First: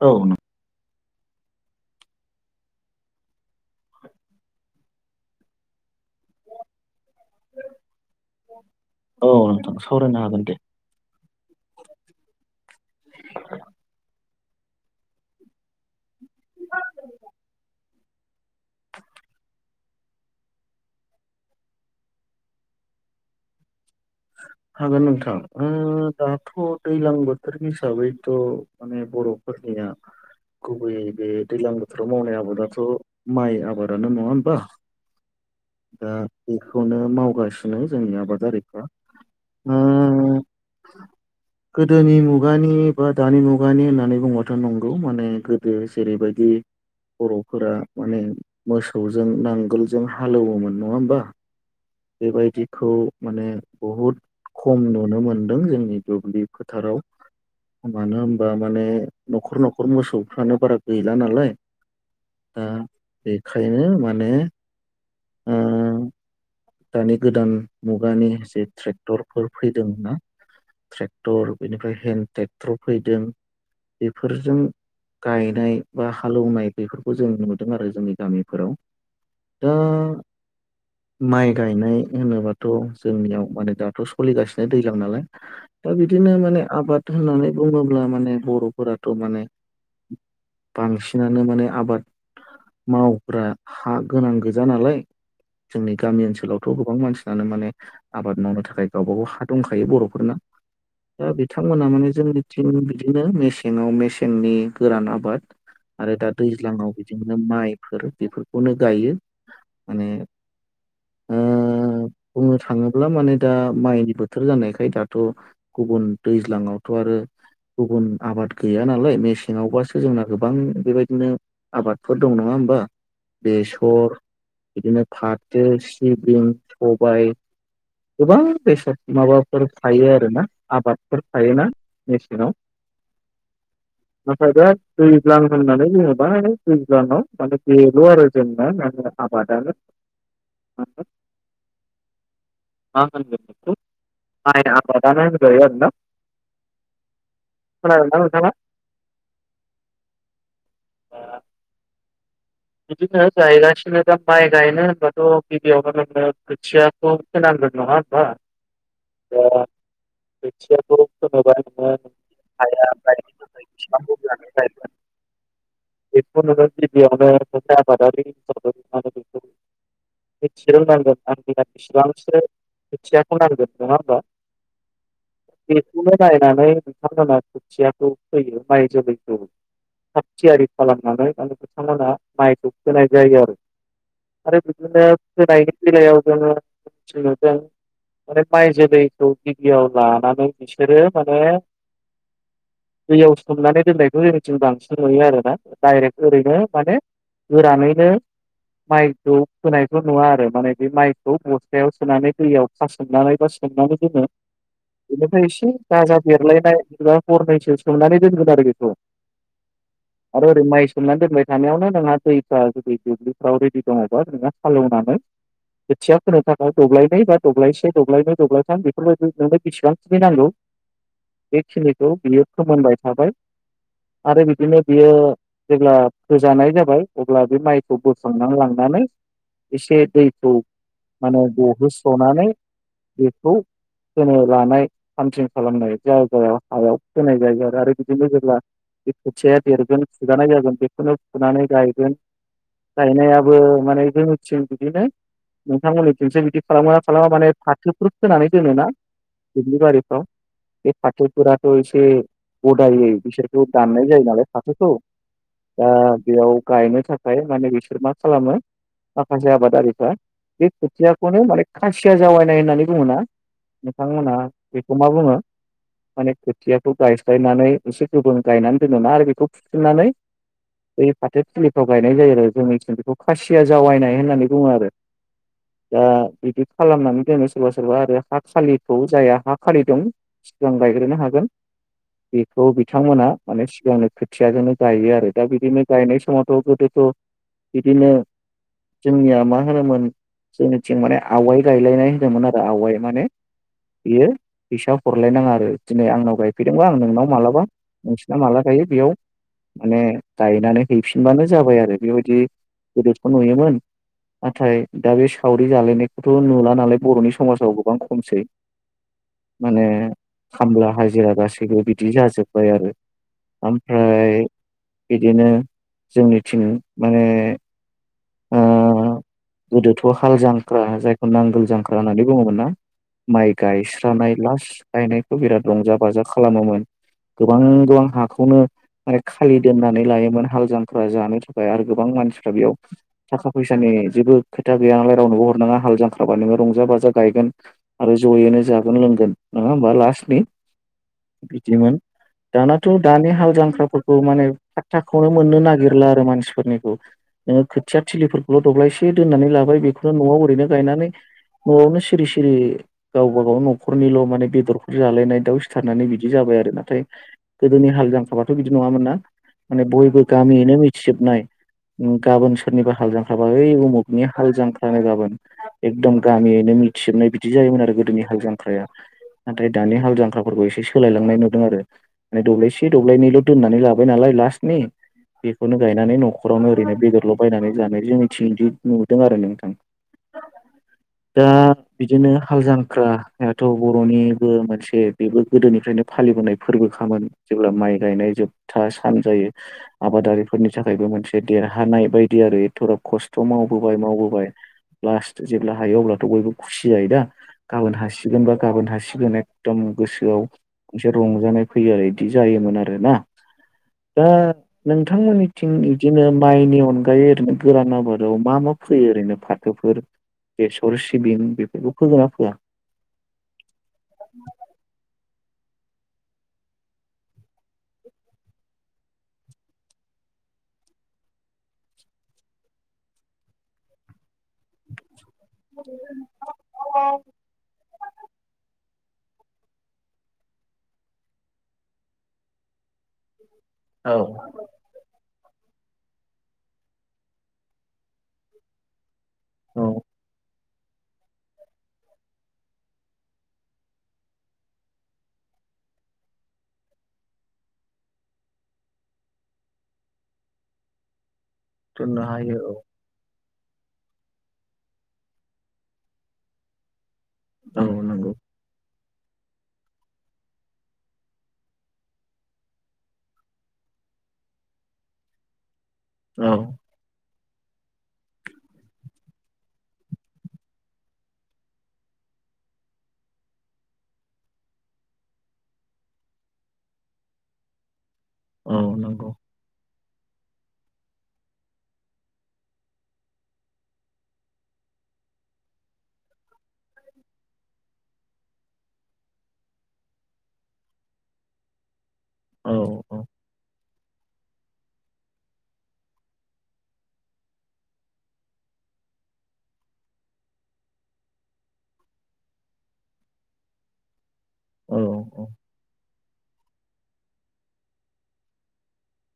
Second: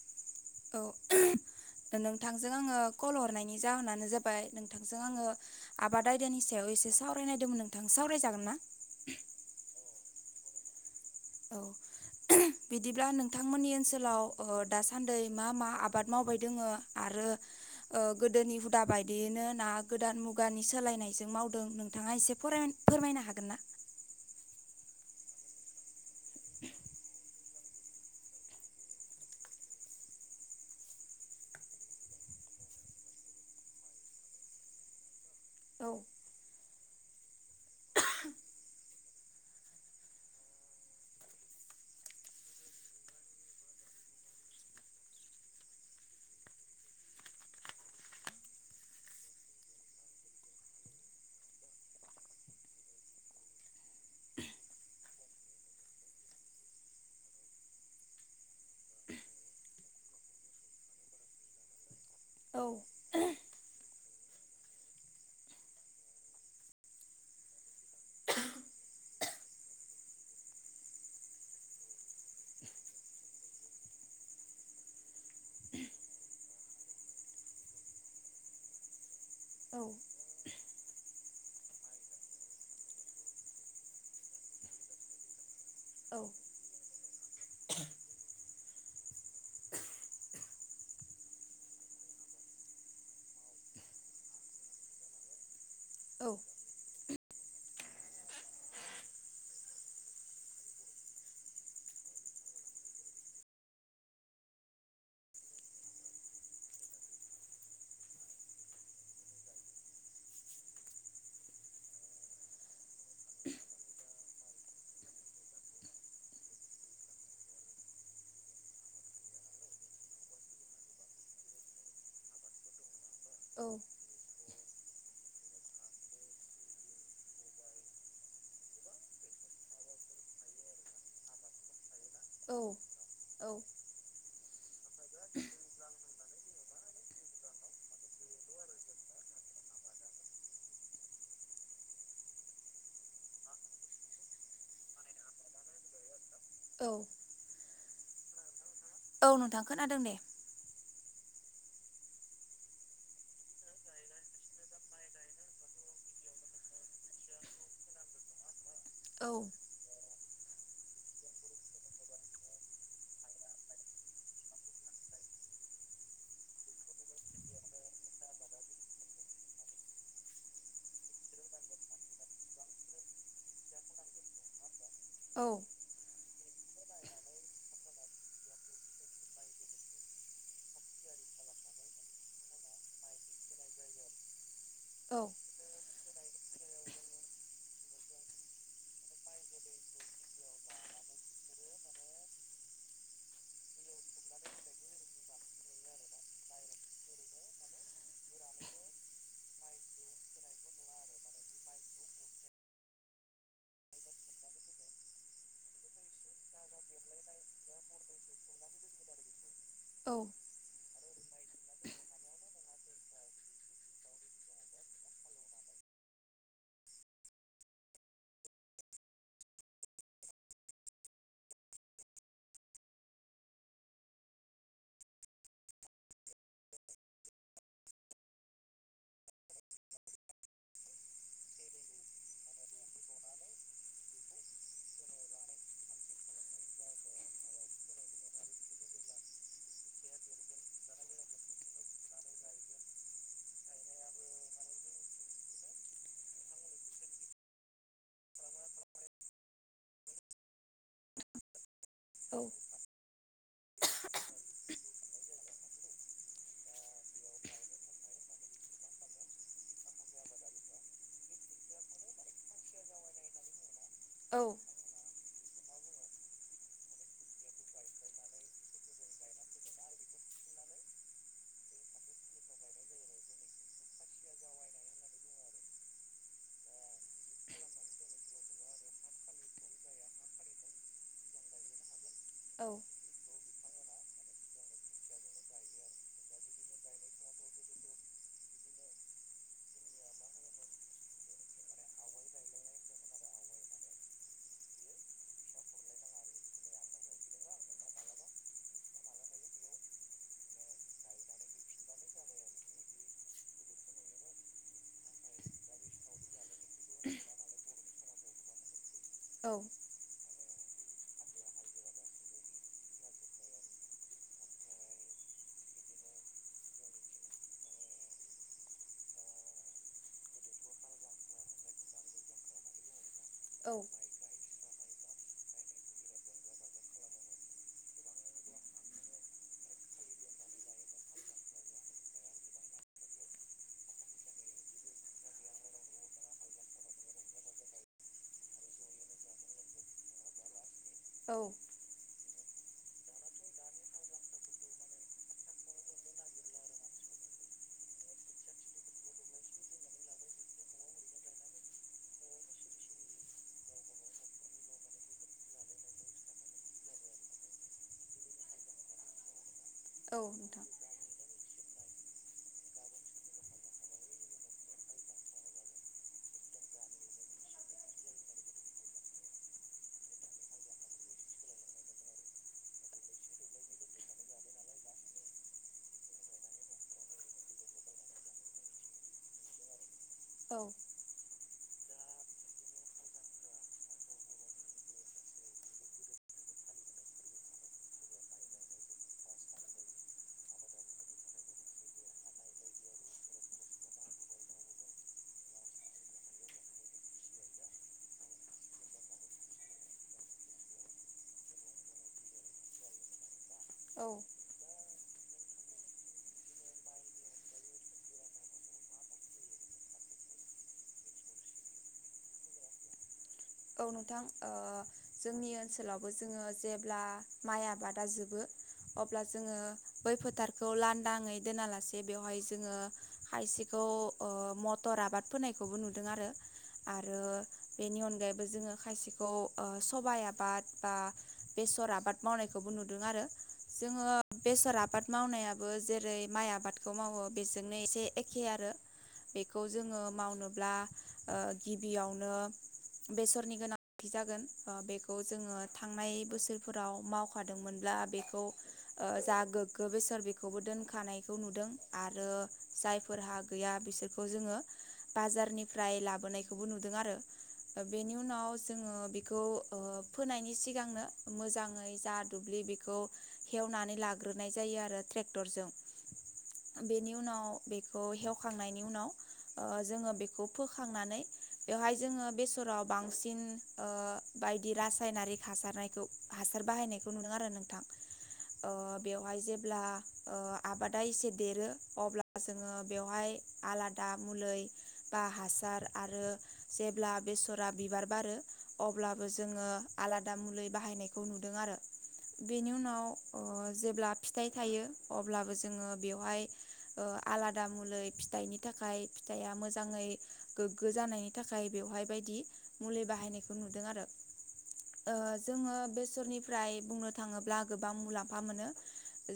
औ न' [inaudible] नोंथांजों आंङो कल हरनायनि जाहोनानो जाबाय नोंथांजों आङो आबाद आयदानि सायाव एसे सावरायनायदोंमोन नोंथां। सावरायजागोन ना औ नोंथां सावरायनो हागोन दे। औ बिदिब्ला नोंथांमोननि ओनसोलाव दासान्दै मा मा आबाद मावबाय दोङो आरो ओ गोदोनि हुदा बायदियैनो ना गोदान मुगानि सोलायनायजों मावदों नोंथाङा एसे [unintelligible] फोरमायनो हागोन ना? हागोन नोंथां ओ दाथ' दैलां बोथोर हिसाबैथ' माने बर'फोरनि या गुबै बे दैलां बोथोराव मावनाय आबादाथ' माइ आबादानो नङा होमबा। औ दा बेखौनो मावगासिनो जोंनि आबादारिफ्रा। ओ [inaudible] गोदोनि मुगानि बा दानि मुगानि होननानै बुंबाथ' नंगौ माने गोदो जेरैबायदि बर'फोरा माने मोसौजों नांगोलजों हालौओमोन नङा होमबा। बेबायदिखौ माने बहुद खम नुनो मोनदों जोंनि दुब्लि फोथाराव। मानो होमबा माने न'खर न'खर मोसौफ्रानो बारा गैला नालाय। औ दा बेखायनो माने दानि गोदान मुगानि जे ट्रेक्टरफोर फैदों ना। ट्रेक्टर बेनिफ्राय हेन्द ट्रेक्टर फैदों, बेफोरजों गायनाय बा हालौनाय बेफोरखौ जों नुदों आरो जोंनि गामिफोराव। दा औ माइ गायनाय होनोबाथ' जोंनियाव माने दाथ' सलिगासिनो दैलां नालाय। दा औ बिदिनो माने आबाद होननानै बुङोब्ला माने बर' फोराथ' माने बांसिनानो माने आबाद मावग्रा हा गोनां गोजा नालाय जोंनि गामि औ ओनसोलावथ' गोबां मानसि आनो माने आबाद मावनो थाखाय गावबागाव हा दंखायो बर'फोरना। दा बिथांमोना माने जोंनिथिं बिदिनो मेसेङाव मेसेंनि गोरान आबाद। आरो दा दैज्लाङाव बिदिनो माइफोर बेफोरखौनो गायो माने ओ [inaudible] बुंनो थाङोब्ला माने दा माइनि बोथोर जानायखाय दाथ' गुबुन दैज्लाङावथ' आरो गुबुन आबाद गैया नालाय मेसेङावबासो जोंना गोबां बेबायदिनो आबादफोर दं नङा होमबा औ बेसर बिदिनो फाथो, सिबिं, सबाय गोबां बेसाद माबाफोर थायो आरोना आबादफोर थायोना। मेसेङाव औ औ। नाथाय दा दैज्लां होननानै जोङोबा दैज्लांआव माने बेल' आरो जोंना [unintelligible] आबादा। मा होनगोन बेखौ माइ आबादानो होनजायो आरोना। औ। खोनादोंना नोंथाङा? औ नोंथां खोनादों दे। बिदिनो गायगासिनो दा माइ गायनो होनबाथ' गिबियावो नोङो खोथियाखौ फोनां गोन नङा होनबा। औ। खोथियाखौ [unintelligible] [unintelligible] बेखौ नोङो गिबियावनो [unintelligible] मिथिनोनांगोन आंनिआ बेसेबांसो खोथियाखौ नांगोन नङा होमबा औ बेखौनो नायनानै नोंथांमोना खोथियाखौ फोयो माइ जोलैखौ। थाग थियारि खालामनानै माने बिथांमोना माइखौ फोनाय जायो आरो आरो बिदिनो फोनाय बिलायाव जोङो [unintelligible] माने माइ जोलैखौ गिबियाव लानानै बिसोरो माने दैयाव सोमनानै दोननायखौ जोंनिथिं बांसिन नुयो आरोोना डायरेक्ट ओरैनो माने गोरानैनो माइखौ फोनायथ नुा आरो माने बे माइखौ बस्थायाव सोनानै दैयाव फासोमनानै बा सोमनानै दोनो बेनिफ्राय एसे गाजा बेरलायनाय एबा हरनैसो सोमनानै दोनगोन आरो बेखौ औ आरो ओरै माइ सोमनानै दोनबाय थानायावनो नोंहा दैफ्रा जुदि दुब्लिफ्राव रेडि दङबा नोंहा सालेवनानै खोथिया फोनो थाखाय दब्लायनै बा दब्लायसे दब्लायनै दब्लायथाम बेफोरबायदि नोंनो बिसेबांखिनि नांगौ। बेखिनिखौ बियो फोमोनबाय थाबाय। आरो बिदिनो बियो जेब्ला फोजानाय जा। बाय अब्ला बे माइखौ बोखांना लांनानै एसे दैखौ। माहोनो गहोस्रनानै बेखौ। फोनो लानाय थामथिम खालामनाय जायगायाव हायाव होनाय जायो आरो बिदिनो जेब्ला। बे खोथिआया देरगोन फुजानाय जागोन बेखौनो फुनानै गायगोन। गायनायाबो माने जोंनिथिं बिदिनो। नोंथांमोननिथिंसो बिदि खालामगोना खालामा माने फाथोफोर खोनानै दोनोना। दुब्लिबारिफ्राव बे फाथोफोराथ'एसे गदाययै बिसोर। ज दाननाय जायो नालाय फाथोखौ दा बेयाव। गायनो थाखाय माने बिसोर मा खालामो। माखासे आबादारिफ्रा बे खोथियाखौनो माने खासिया जावायनाय होननानै बुङोना। नोंथांमोना औ बेखौ मा बुङो। माने खोथियाखौ गायस्लायनानै एसे गोबों गायनानै दोनोमोना आरो बेखौ फुफिननानै। बै फाथोथिलिफ्राव गायनाय जायो आरो जोंनिथिं बेखौ खासिया जावायनाय होननानै बुङो आरो। दा बिदि खालामनानै दोनो सोरबा सोरबा आरो हा खालिखौ जायहा हा खालि दं। सिगां गायग्रोनो हागोन। बेखौ औ बिथांमोना माने सिगांनो खोथियाजोंनो गायो आरो दा बिदिनो। गायनाय समावथ' गोदोथ' बिदिनो जोंनिया मा होनोमोन। जोंनिथिं माने आवाय गायलायनाय होनदोंमोन आरो आवाय माने। बियो फैसा हरलायनाङा आरो दिनै आंनाव गायफैदोंब आं नोंनाव मालाबा नोंसिना माला गाय। बे बेयाव माने गायनानै। हैफिनबानो जाबाय आरो बेबायदि गोदोथ नुयोमोन। नाथाय दा बे सावरि जालायनायखौथ' नुला। नालाय बर'नि समाजाव गोबां खमसै औ माने। खामला हाजिरा गासैबो बिदि जाजोब्बाय आरो। ओमफ्राय बिदिनो जोंनिथिं माने। ओ गोदोथ' हाल जांख्रा जायखौ नांगोल जांख्रा होननानै बुङोमोन ना। माइ औ गायस्रानाय लास गायनायखौ बिराद रंजा बाजा खालामोमोन। गोबां गोबां हाखौनो। माने खालि दोननानै लायोमोन हाल जांख्रा जानो थाखाय आरो गोबां मानसिफ्रा बेयाव। थाखा फैसानि जेबो खोथा गैया नालाय रावनोबो हरनाङा हाल जांख्रा बानायबा रंजा बाजा गायगोन आरो। जयैनो जागोन लोंगोन नङा होमबा लास्टनि औ बिदिमोन। दानाथ' दानि हाल जांख्राफोरखौ माने फाथ्थाखौवनो मोननो नागिरला आरो मानसिफोरनिखौ। नोङो खोथिया थिलिफोरखौल' दब्लायसे दोननानै लाबाय बेखौनो न'आव ओरैनो गायनानै। न'आवनो सिरि सिरि गावबा गाव न'खरनिल' माने बेदरफोर जालायनाय दाउ सिथारनानै बिदि जाबाय। बाय आरो नाथाय गोदोनि हाल जांख्राबाथ' बिदि नङामोन ना। माने औ बयबो नोंथां गामियैनो मिथिजोबनाय गाबोन। फोरनिबो हाल जांख्राबा ओइ उमुखनि हाल जांख्रानो गाबोन एकदम गामियैनो मिथिजोबनाय बिदि जायो। आरो गोदोनि हाल जांख्राया। नाथाय दानि हाल जांख्राफोरखौ एसे सोलायलांनाय नुदों आरो माने दब्लायसे दब्लायनैल' दोननानै लाबाय नालाय। लासनि बेखौनो गायनानै न'खरावनो ओरैनो बेदरल'। बायनानै जानाय जोंनिथिं इदि नुदों आरो नोंथां। औ। दा। बिदिनो हाल जांख्राथ' होनायाथ' बर'निबो मोनसे बेबो गोदोनिफ्रायनो फालिबोनाय फोरबो। खामोन जेब्ला माइ गायनाय जोबथा सान जायो आबारिफोरनि थाखायबो मोनसे देरहानाय बोय। बिदि आरो एथ'ग्राब खस्थ' मावबोबाय मावबोबाय। लास्ट जेब्ला हायो अब्लाथ' बयबो खुसि जायो दा। गाबोन हासिगोन बा गाबोन हासिगोन एकदम गोसोआव मोनसे रंजानाय फैयो आरो इदि जायोमोन आरो ना दा नोंथांमोननिथिं इदिनो माइनि अन गायै ओरैनो गोरान आबादाव मा मा फैयो ओरैनो फाथोफोर बेसर सिबिं बेफोरखौ फोगोनना फोआ? औ नोंथां ओ जोंनि ओनसोलावबो जोङो जेब्ला माइ आबादा जोबो अब्ला जोङो बै फोथारखौ लांनदाङै दोनालासे बेवहाय जोङो खायसेखौ अ मटर आबाद फोनायखौबो नुदों आरो आरो बेनि अनगायै नो खायसेखौ ओ सबाय आबाद बा बेसर आबाद मावनायखौबो नुदों आरो। जोङो औ बेसर आबाद मावनायाबो जेरै, माइ आबादखौ मावो बेजोंनो एसे एखे आरो बेखौ जोङो औ मावनोब्ला ओ गिबियावनो बेसरनि गोनांथि जागोन ओ बेखौ जोङो थांनाय बोसोरफोराव मावखादोंमोनब्ला बा बेखौ ओ जा गोग्गो बेसर बेखौबो दोनखानाय खौ नुदों फोनो आरो हायो औ जायफोरहा गैया बिसोरखौ जोङो बाजारनिफ्राय लाबोनायखौबो नुदों आरो। ओ औ बेनि नंगौ उनाव जोङो बे खौ ओ फोनायनि सिगांनो मोजाङै जा दुब्लि बेखौ ऐवनानै ला ग्रोनाय जायो आरो ट्रेक्टरजों औ बेनि उनाव बेखौ हेवखांनायनि उनाव ओ जोङो बेखौ फोखांनानै बेवहाय जोङो बे सराव बांसिन ओ बायदि रासायनारिक हासारनायखौ हासार बाहायनायखौ नुदों आरो नोंथां औ अ नंगौ बेवहाय जेब्ला ओ आबादा एसे देरो अब्ला जोङो बेवहाय आलादा मुलै बा हासार आरो जेब्ला बेसरा बिबार बारो अब्लाबो जोङो आलादा मुलै बाहायनायखौ नुदों आरो। बेनि औ उनाव अ जेब्ला फिथाइ थायो अब्लाबो जोङो बेवहाय ओ आलादा मुलै फिथाइनि थाखाय फिथाइया मोजाङै गोगो जानायनि थाखाय बेवहाय बाय दि मुलि बाहायनायखौ नुदों आरो औ ओ जोङो बेसरनि फ्राय बुंनो थाङोब्ला गोबां मुलाम्फा मोनो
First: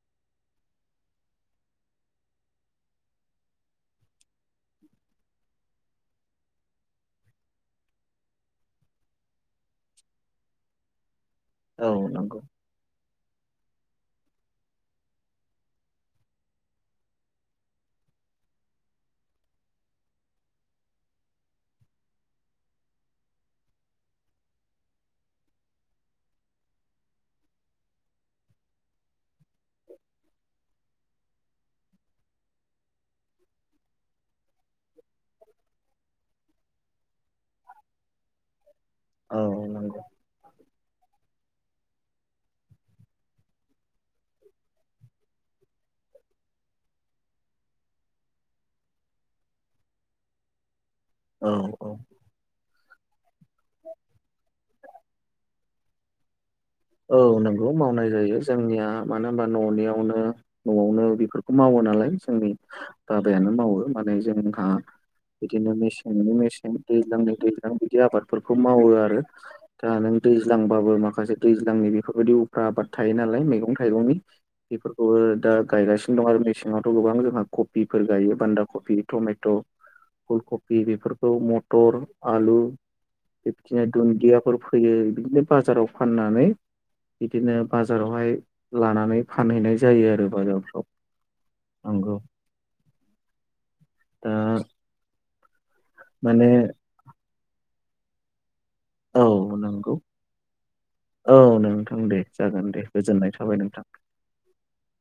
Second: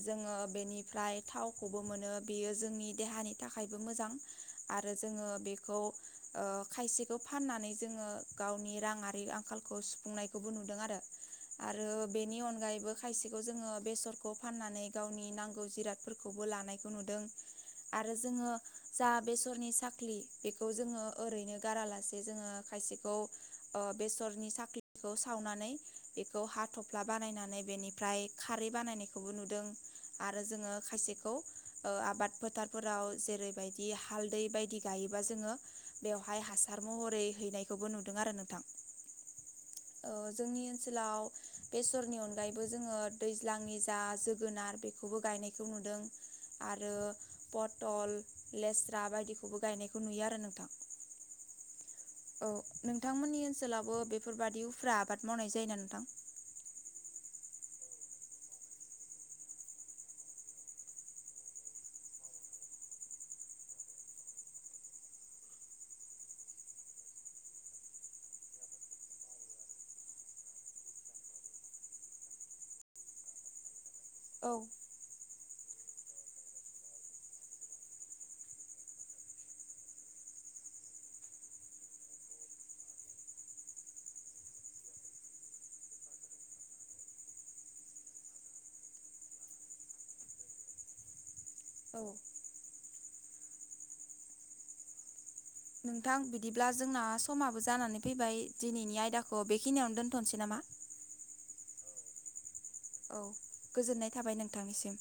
जोङो बेनिफ्राय थावखौबो मोनो बेयो जोंनि देहानि थाखायबो मोजां आरो जोङो बेखौ ओ खायसे खौ फाननानै जोङो गावनि राङारि आंखालखौ सुफुंनायखौबो नुदों आरो आरो औ बेनि नंगौ अनगायैबो खायसेखौ जोङो बेसरखौ फाननानै गावनि नांगौ जिरादफोरखौबो लानायखौ नुदों। आरो जोङो जा बेसरनि साख्लि बेखौ जोङो ओरैनो गारालासे जोङो खायसेखौ ओ बेसरनि साख्लिखौ सावनानै बेखौ हाथफ्ला बानायनानै बेनिफ्राय खारै बानायनायखौबो नुदों। आरो जोङो खायसेखौ ओ आबाद फोथार फोराव जेरैबायदि हालदै बायदि गायोबा जोङो बेवहाय हासार महरै हैनायखौबो नुदों आरो नोंथां। औ नंगौ ओ जोंनि ओनसोलाव बेफोरनि अनगायैबो जोङो दैज्लांनि जा जोगोनार बेखौबो गायनायखौ नुदों आरो पटल लेस्रा बायदिखौबो गायनायखौ नुयो आरो नोंथां। औ औ औ नोंथांमोननि ओनसोलाबो बेफोरबादि उफ्रा आबाद मावनाय जायोना नोंथां? औ नंगौ मावनाय जायो जोंनिया मानो होमबा न'नियावनो न'आवनो बेफोरखौ मावो। नालाय जोंनि बाबायानो मावो माने जोंहा बिदिनो मेसेंनि मेसें दैज्लांनि दैज्लां बिदि आबादफोरखौ मावो आरो दा नों दैज्लांबाबो माखासे दैज्लांनि बेफोरबायदि उफ्रा आबाद थायो नालाय मैगं थाइगंनि औ बेफोरखौबो दा गायगासिनो दं आरो मेसेङावथ' गोबां जोंहा कपिफोर गायो बान्दा कफि टमेट' फुल कफि बेफोरखौ मटर, आलु बिबदिनो दुन्दियाफोर फैयो बिदिनो बाजाराव फाननानै बिदिनो बाजारावहाय लानानै फानहैनाय जायो आरो बाजारफ्राव औ नंगौ दा नोंथां माने बिदिब्ला जोंना समाबो जानानै फैबाय दिनैनि औ आयदाखौ नंगौ बेखिनियावनो दोनथ'नोसै नामा औ नोंथां दे जागोन दे औ गोजोननाय थाबाय नोंथां गोजोननाय थाबाय नोंथांनिसिम